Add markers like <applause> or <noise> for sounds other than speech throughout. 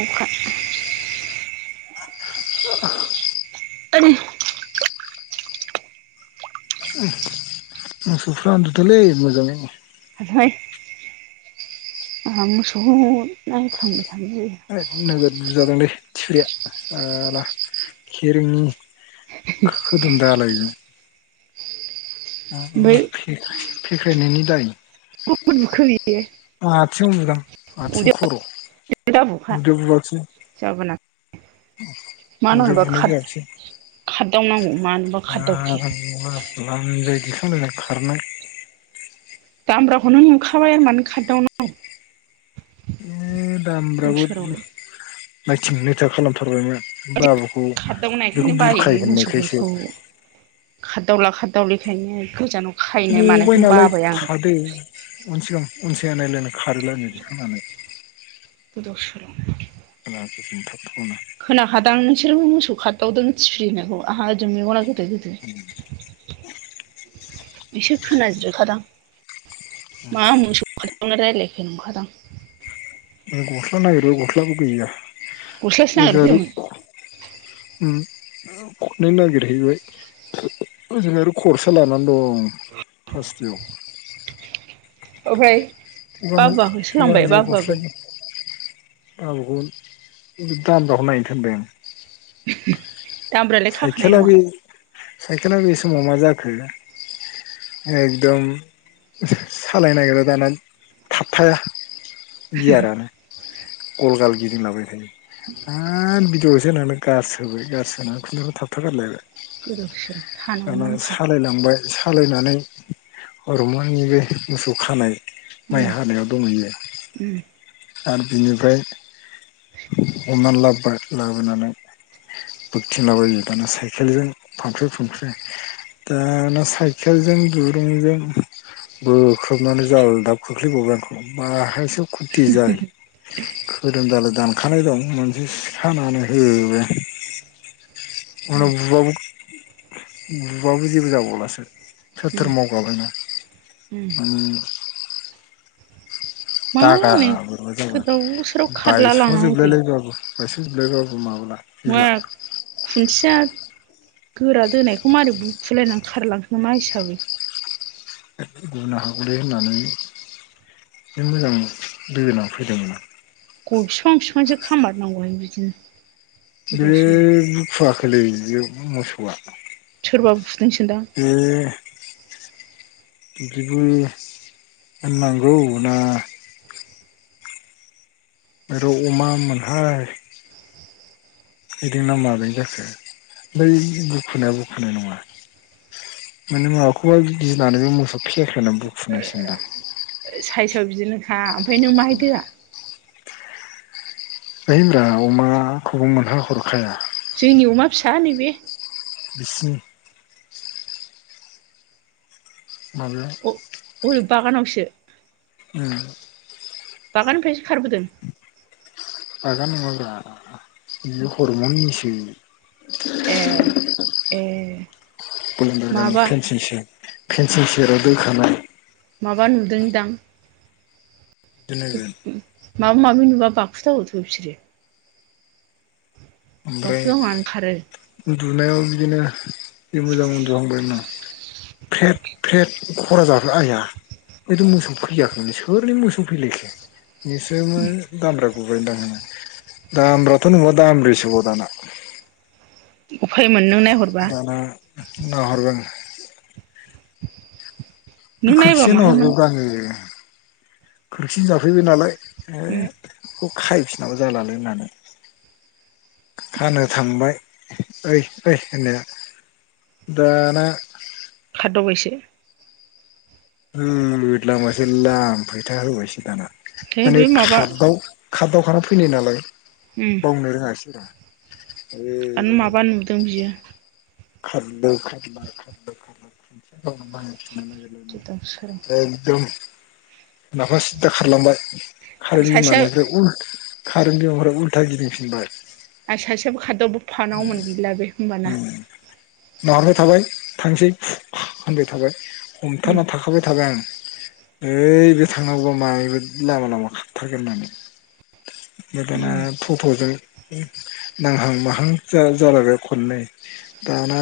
अखा। <inaudible> <inaudible> मोसौफ्रा उन्दुदोंलै मोजांङै। ओमफ्राय आंहा मोसौखौ नायखांबाय। थानाय नोगोद बुजादोंलै थिफुलिया खेरेंनि। खोदोम दालायजों। जायो फेख्रायनायनि दाय। ओमफ्राय बुखो बियो आथिंआव बुदां आथिं खर। बिदि दा बुखा उदैयाव बुवाखिसै जाबा नाथां। मा उदैयाव नांनायनिबा बुनाय खारदिंला बायो। लानजाय दिखांलायना खारनाय। दामब्राखौनो नुखाबाय आरो मानो खारदावनाव। दामब्राबो नायथिं नायथा खालामथारबायमोन। बाबुखौ बेखौ खारदावनायखायनो बायोहाय बुरखायो होननायखायसो। मोसौफोरखौ खारदावला खारदावलिखायनो गोजानाव खाहैनाय गबाय मानायखौनो नालाय बाबाय आं थादो उन सिगां उनथिं नायलायनानै खारो लानजाय दिखांनानै गोदाव सोरावनो <unintelligible> खोनाखादां नोंसोरखौ मोसौ खारदावदों थिफ्रि होननायखौ आंहा ओजों मेगना गोदो गोदो एसे खोनाज्रिद खादां मा मोसौ खारदावनाय रायलायखो नंखादां। गस्ला नागिरबाय गस्लाबो गैया। गस्लासो नागिरनो ओजों आरो फैदोंमोन खननै नागिरहैबाय ओजों आरो खरसा लानानै दं। फासटायाव ओमफ्राय बाबुआबो <unintelligible> सोलांबाय बाबुआबो बाबुखौ दामब्राखौ नायनो थिनबाय आं । दामब्रायालाय खाखानाय नङा? साइकेेलआ बे समाव मा जाखो एकदम सालायनो नागिरा दाना थाबथाया गियारानो गजाल गिदिंलाबायनाय आरो बिदि बिदि होननानै गारसोबाय गारसोनानै खुनुरुखुम थाबथा गारलायबाय। गोदाव सोराव थानांगौ दाना मोनखा सालायलांबाय सालायनानै <unintelligible> मोसौ खानाय माइ उम हानायाव दंहैयो उम आरो बिनिफ्राय हमनानै लाबोबाय लाबोनानै बोखथिंला बायो दाना साइकेलजों फानफ्रे फुमफ्रे। दा साइकेलजों दुरुंजों बोख्रबनानै जालदाब खोख्लैबाव बाय आंखौ बाहायसो <unintelligible> जाय खोदोमदालाय दान खानाय दं मोनसे सिखानानै होबाय आं। उनाव बुबाबो बुबाबो जेबो जाबावलासो। थोर थोर उम मगाबायना उम <unintelligible> मा दागा हनै जाबाय गोदाव सोराव खारला बायस लांनांगौ दे जोबलायलायबाबो बायस जोबलायबाबो <unintelligible> मा खुन्थिया गोरा दोनायखौ मारै बुखुलायनानै खारलां मा हिसाबै गुनो हागौलै होननानै बे मोजां दोनां फैदोंमोन आं। ग' फिफां फिफांसो खामारनांगौहाय बिदिनो। बे गोदाव सोराव बुखुआखोलै बियो मोसौआ सोरबा बुदोंसोदां एह बिदिबो होननांगौ ना आरो अमा मोनहाय इदिं ना मारै जाखो बै बुखुनाय बुखुनाय नङा। माने माबाखौहाय गिनानैबो मोसौ खेख्लेना बुखुनायसोन्दां। ओ बिदिनोखा ओमफाय नों माहाय दोआ? होयब्रा अमाखौबो मोनहा हरखाया। जोंनि अमा फिसा नैबे बिस्नि माबेयाव बरै बागानावसो। <unintelligible> बागान निफायसो खारबोदों। जागा नङाब्रा बियो हरम' निसो। ए ए पन्दार गामनि माबा फेनसिस फेनसिं सेराव दोखानाय। माबा नुदोंदां। दोननांगोन माबा माबि नुबा बाखुथावोथ' बिसोरो। <unintelligible> ओंखारो। उदुनायाव बिदिनो जि मोजां उन्दुहांबायमोन। फेद फेद खरा जाहो आइया। बेथ' मोसौ फैयाखैमोनलै सोरनि मोसौ फैलायखो। निसोमो दामब्रा गुबायन दां दामब्राथ' नुबा दामब्रिसो। <unintelligible> दाना। उफाय मोन नों नायहरबा। नाहरगोन। नों नायबा खोरखिजा माहायमोन नाहरबायब्रा आङो खोरखिजों जाफैबाय नालाय। ए उम बेखौ खायफिनाबा जालालै होननानै। खानो थांबाय ओय ओय होननाया। दाना खाददावबायसो। <unintelligible> फैथा होबायसो दाना। है बे माने माबा खाददाव खाददावखाना फैनाय नालाय उम बावनो रोङासै रा। आनो माबा नुदों बियो। दावराव सोरां <unintelligible> <unintelligible> एगदम। नाफा सिददा खारलांबाय खारै आरो सासेया बिमानिफ्राय उलथ खारेन बिमानिफ्राय उल्था गिदिंफिनबाय। फानाव मोनगैला बे होमबाना। माबबाय थाबाय थांसै होनबाय थाबाय उम हमथना थाखाबाय थाबाय आं। ओय बे थांनांगौबा मायबा लामा लामा खाथ्थारगोन होन्नानै। आमफाय दाना उम फट'जों नांहां माहां जा जालायबाय खन्नै दाना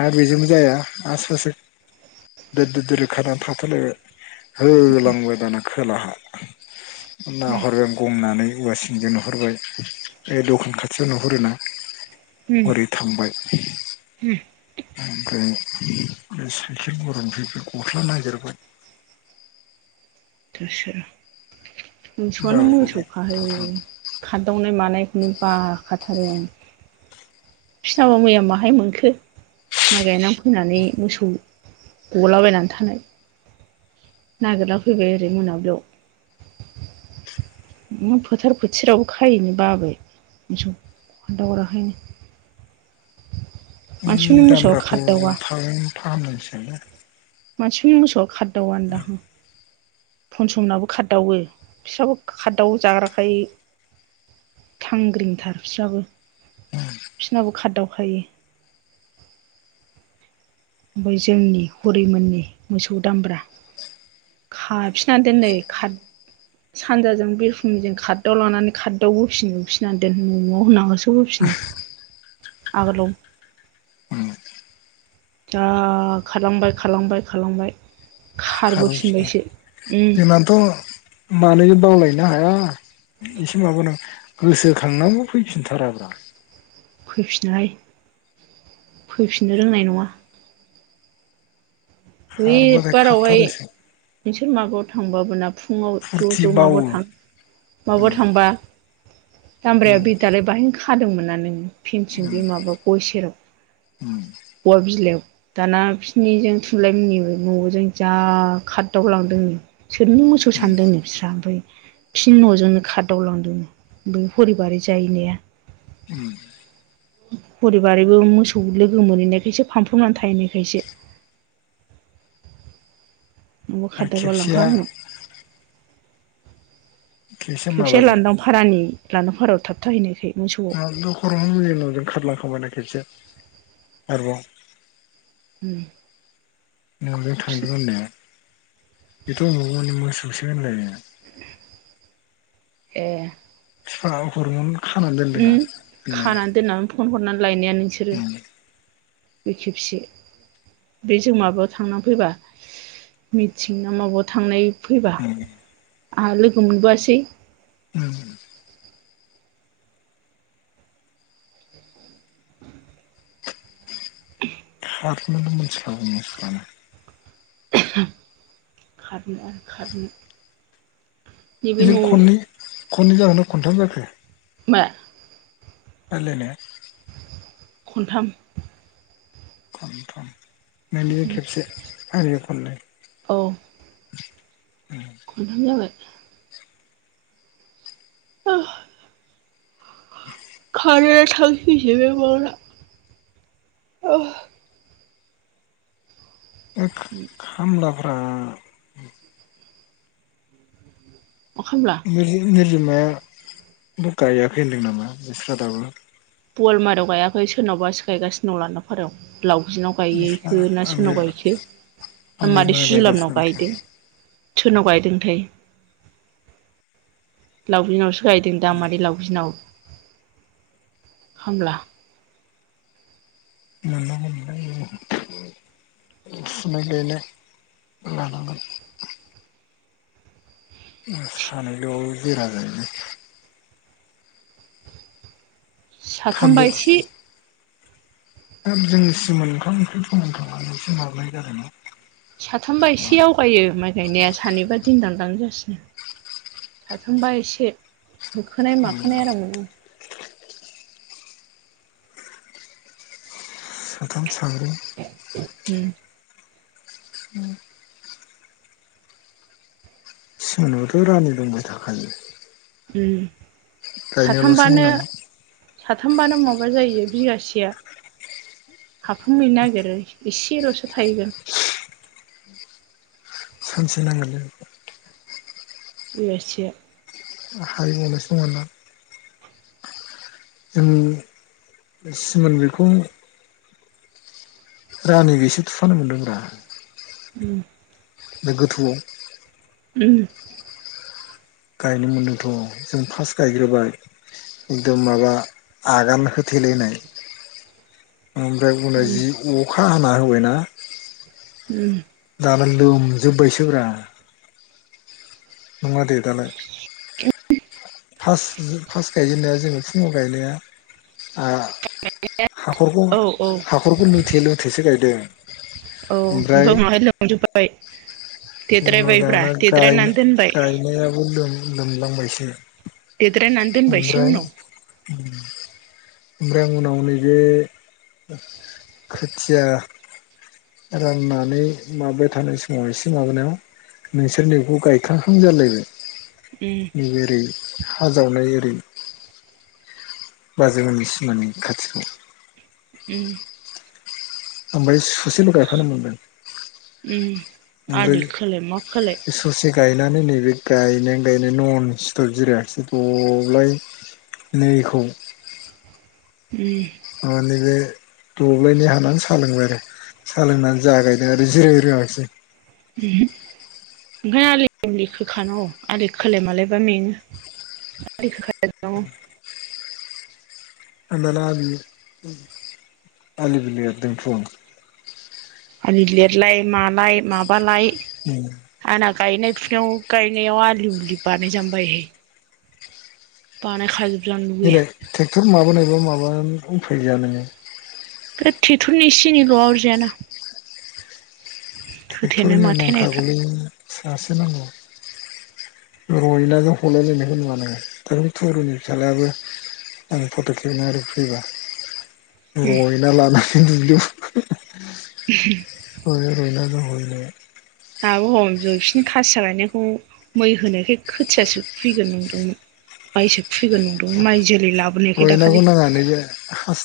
आरो बेजोंबो जाया आर सासे दो-दो-दोर खारनानै थाबथा लायबाय होलांबाय दाना खोलाहा। नाहरबाय आं गंनानै औवासिनिजों नुहरबाय बे दखान खाथियाव नुहु हुरोना हरै थांबाय। होम। ओमफ्राय बे साइखेर गरंनिफ्राय बे गस्ला नागिरबाय <inaudible> <unintelligible> मोसौआनो मोसौ बारग'बाय खाहै थाथां बे खारदावनाय मानायखौनो बाखा थारो आं बिसनाबा मैया बाहाय मोनखो माइ गायना फैनानै मोसौ गलाबायनानै थानाय नागिरला फैबाय बेै मोनाबिलियाव। न' फोथार फोथारावबो खायैनि बाबाय। सो खोनथाहराखैनो। दामब्राखौ खारदावा थाब फाहामनांसिलै। मानसिफोरनि मोसौआ खारदाव आनो दां। फनसनाबो खारदावो फिसाबो खारदावो जाग्राखाय थांग्रिंथार बिस्राबो। बिसनाबो खारदावखायो। ओमफ्राय जोंनि हरिमोननि मोसौ दामब्रा। खाफिननानै दोननाइ खार सानजाजों बि रखुमनि जों खारदाव लानानै खारदाव होफिन फिनानै दोन न'आव होननानैसो होफिन आगोलाव। उम जा खालांबाय खालांबाय खालांबाय खारस जोंनाथ' मानै बावलायनो हाया? एसे माबानांग गोसोखांनौ फैफिनथाराब्रा फैफिनोहाय फैफिननो रोंनाय नङा। खारबाथाय बैबारावहाय खारथारोसो नोंसोर मागआव थांबाबो ना फुङाव ज' फुरथि ज' माब बावो माबा उम थांबा दामब्राया उम बिदालाय बाहाय खादोंमोना नोङो फेनथिं उम बे माबा गय सेराव उम अवा बिलाइयाव दाना बिसिनिजों थुनलाइ मनि न'जों जा खारदावलांदोंनो। सोरनिनो मोसौ उम सानदोंनो बिस्रा ओमफ्राय फिन न'जोंनो खारदावलांदोंनो बे हरि बारि जायनाया। उम हरि बारिबो मोसौ लोगो मोनहैनायखायसो फानफ्रबनानै थाहैनायखायसो। <inaudible> नोंबो आरो खारदाबा खेबसेया लांखागोन। खेबसे लान्दां फारानि लान्दां फारायाव थाबथाहैनायखै। दखराव मुलि नजों खारलाां खायना खिबसे आरोबाव उम न'जों थांदों होननाया बेथ' अबाव माने मोसौसै होनलाय। ए। सा हरमन खानानै दोनदों आं उम होननाया खानानै दोननानै फन हरनानै लायनाया नोंसोरो। उम बे खेबसे। बे जों माबायाव थांना फैबा मिथिं माबायाव थांनाय फैबा उम आंहा लोगो मोनबोआसै। उम हाथ म सा खारनो आरो खारनो नैबे बेजों न' खननै खननै जाहोनाव खनथाम जाखो? मा? रायलायनाया? खनथाम खमथाम माने खेबसे आरो खननै औ खनथाम जाबाय। अह खारा थावैसै बे बावा। अह बे खामलाब्रा। मा खालामला निरजि -निरजिमाया बो गायाखै होनदों नामा बिस्रा दाबो? पवालमारियाव गायाखै सोरनावबा सिखायगासिनो दं लानदां फारायाव। लावगिनाव बिस्रा गायैखो ना सोरनाव ओमफ्राय गायखो मादै ओमफ्राय गायगासिनो सुजिलामनाव आरोखि गायदों सोरनाव गायदों -थाय लावगिनावसो गायदों दां मादै लावगिनाव। खामला मोन मोनलल <unintelligible> लानांगोन। सानैल' जिरा जायोबाय। साथाम बा एसे हाब जोंनि सिमोन ओंखाम -ओंख्रि खमायखांनानैसो हाबनाय जादों ना। साथामबा एसे आवगायो माइ गायनाया सानैबा दिन दांदां जासिनो। जोमबा एसे होखोनाय माखोनाय आराम मोनो आ साथाम साब्रै हम दे। उम। सिनावथ' रानि दंबाय थाखायो। उम गायनायावल'सो साथामबानो मोननांगौ साथामबानो माबा जायो बिगासेया। हाबहां हैनो नागिरो एसेल'सो थाहैगोन। सानसे नांगोन लोगो। बेगा सेआ हारि मल सङना जों सिमोन बेखौ रानिबोसे थुफानो मोनदोंब्रा। उम। बे गोथौआव। उम। गायनो मोन्दोंथ' जों फार्स्ट गायग्रोबाय एकदम माबा आगान होथे लायनाय ओमफ्राय उनाव उम जि अखा हाना होबायना उम। दालाय लोमजोब्बायसोब्रा। नङा दे दालाय फारसट- फारसट गायजेननाया जोङो फुङाव गायनाया। हा-हाखरखौ औ औ हाखरखौ लुथे -लुथेसो गायदों। औ ओमफ्राय उनावहाय लोंजोब्बाय। उनाव देद्रायबायब्रा दाना देद्रायनानै गाय- दोनबाय गायनायाबो लोमलां बायसो। देद्रायनानै दोनबायसो ओमफ्राय उनाव ओमफ्राय आं उनाव नैबे खोथिया राननानै माबाबाय थानाय समाव एसे माबानायाव नोंसोरनिखौ गायखांखां जालायबाय। उम न ओरै हाजावनाय ओरै बाजैमोननि सिमानि खाथिखौ उम थांबाय स ससेल' गायफानो मोनदों उम ओमफ्राय आलि खोलाय मा खोलाय बे ससे गायनानै नैबे गायनाय-गायनाय नन स्टप जिरायाखासै दब्लाय नैखौ उम माने बे दब्लायनि हानानै सालोंबाय आरो। सालोंनानै जागायनो आरो जिराय रोङसै। <unintelligible> ओंखायनो आलिमलि खोखाहो आलि खोलाय मालायबा मेङो। <unintelligible> आ दाना आलि आलिबो लरदों थ' आं। आलि लिरलाय मालाय माबालाय ओम। आंना गायनाय फुनायाव गायनायाव आलिु उलि बानायजानो बायोहाय। बानाय खाजोब बेलाय ट्रेक्टर माबानाय बा माबानानै उफाय गैया नोङो। बे थेगथ'रननि एसे एनैल'आ अरजायाना। ट्रेक्टर एवनो माथेनायफ्रा नांखागौलै ससे नांगौ। रयनाजों हलायलायनायखौ नुवा नोङो दा थुरुनि फिसाज्लायाबो आं फट' खेबना ओरै फैबा। उम रयना लानानै दुब्लियाव <inaudible> हयो रयनाजों हयो। दाबो हम जबसिनि खासिया गायनायखौ मै होनायखाय खोथियासो फैगोन नंदोंमोन। माइसो खैगोन नंदोंमोन माइ जोलै लाबोनायखाय रयनाखौ दाखालि। नाङा नैबे हास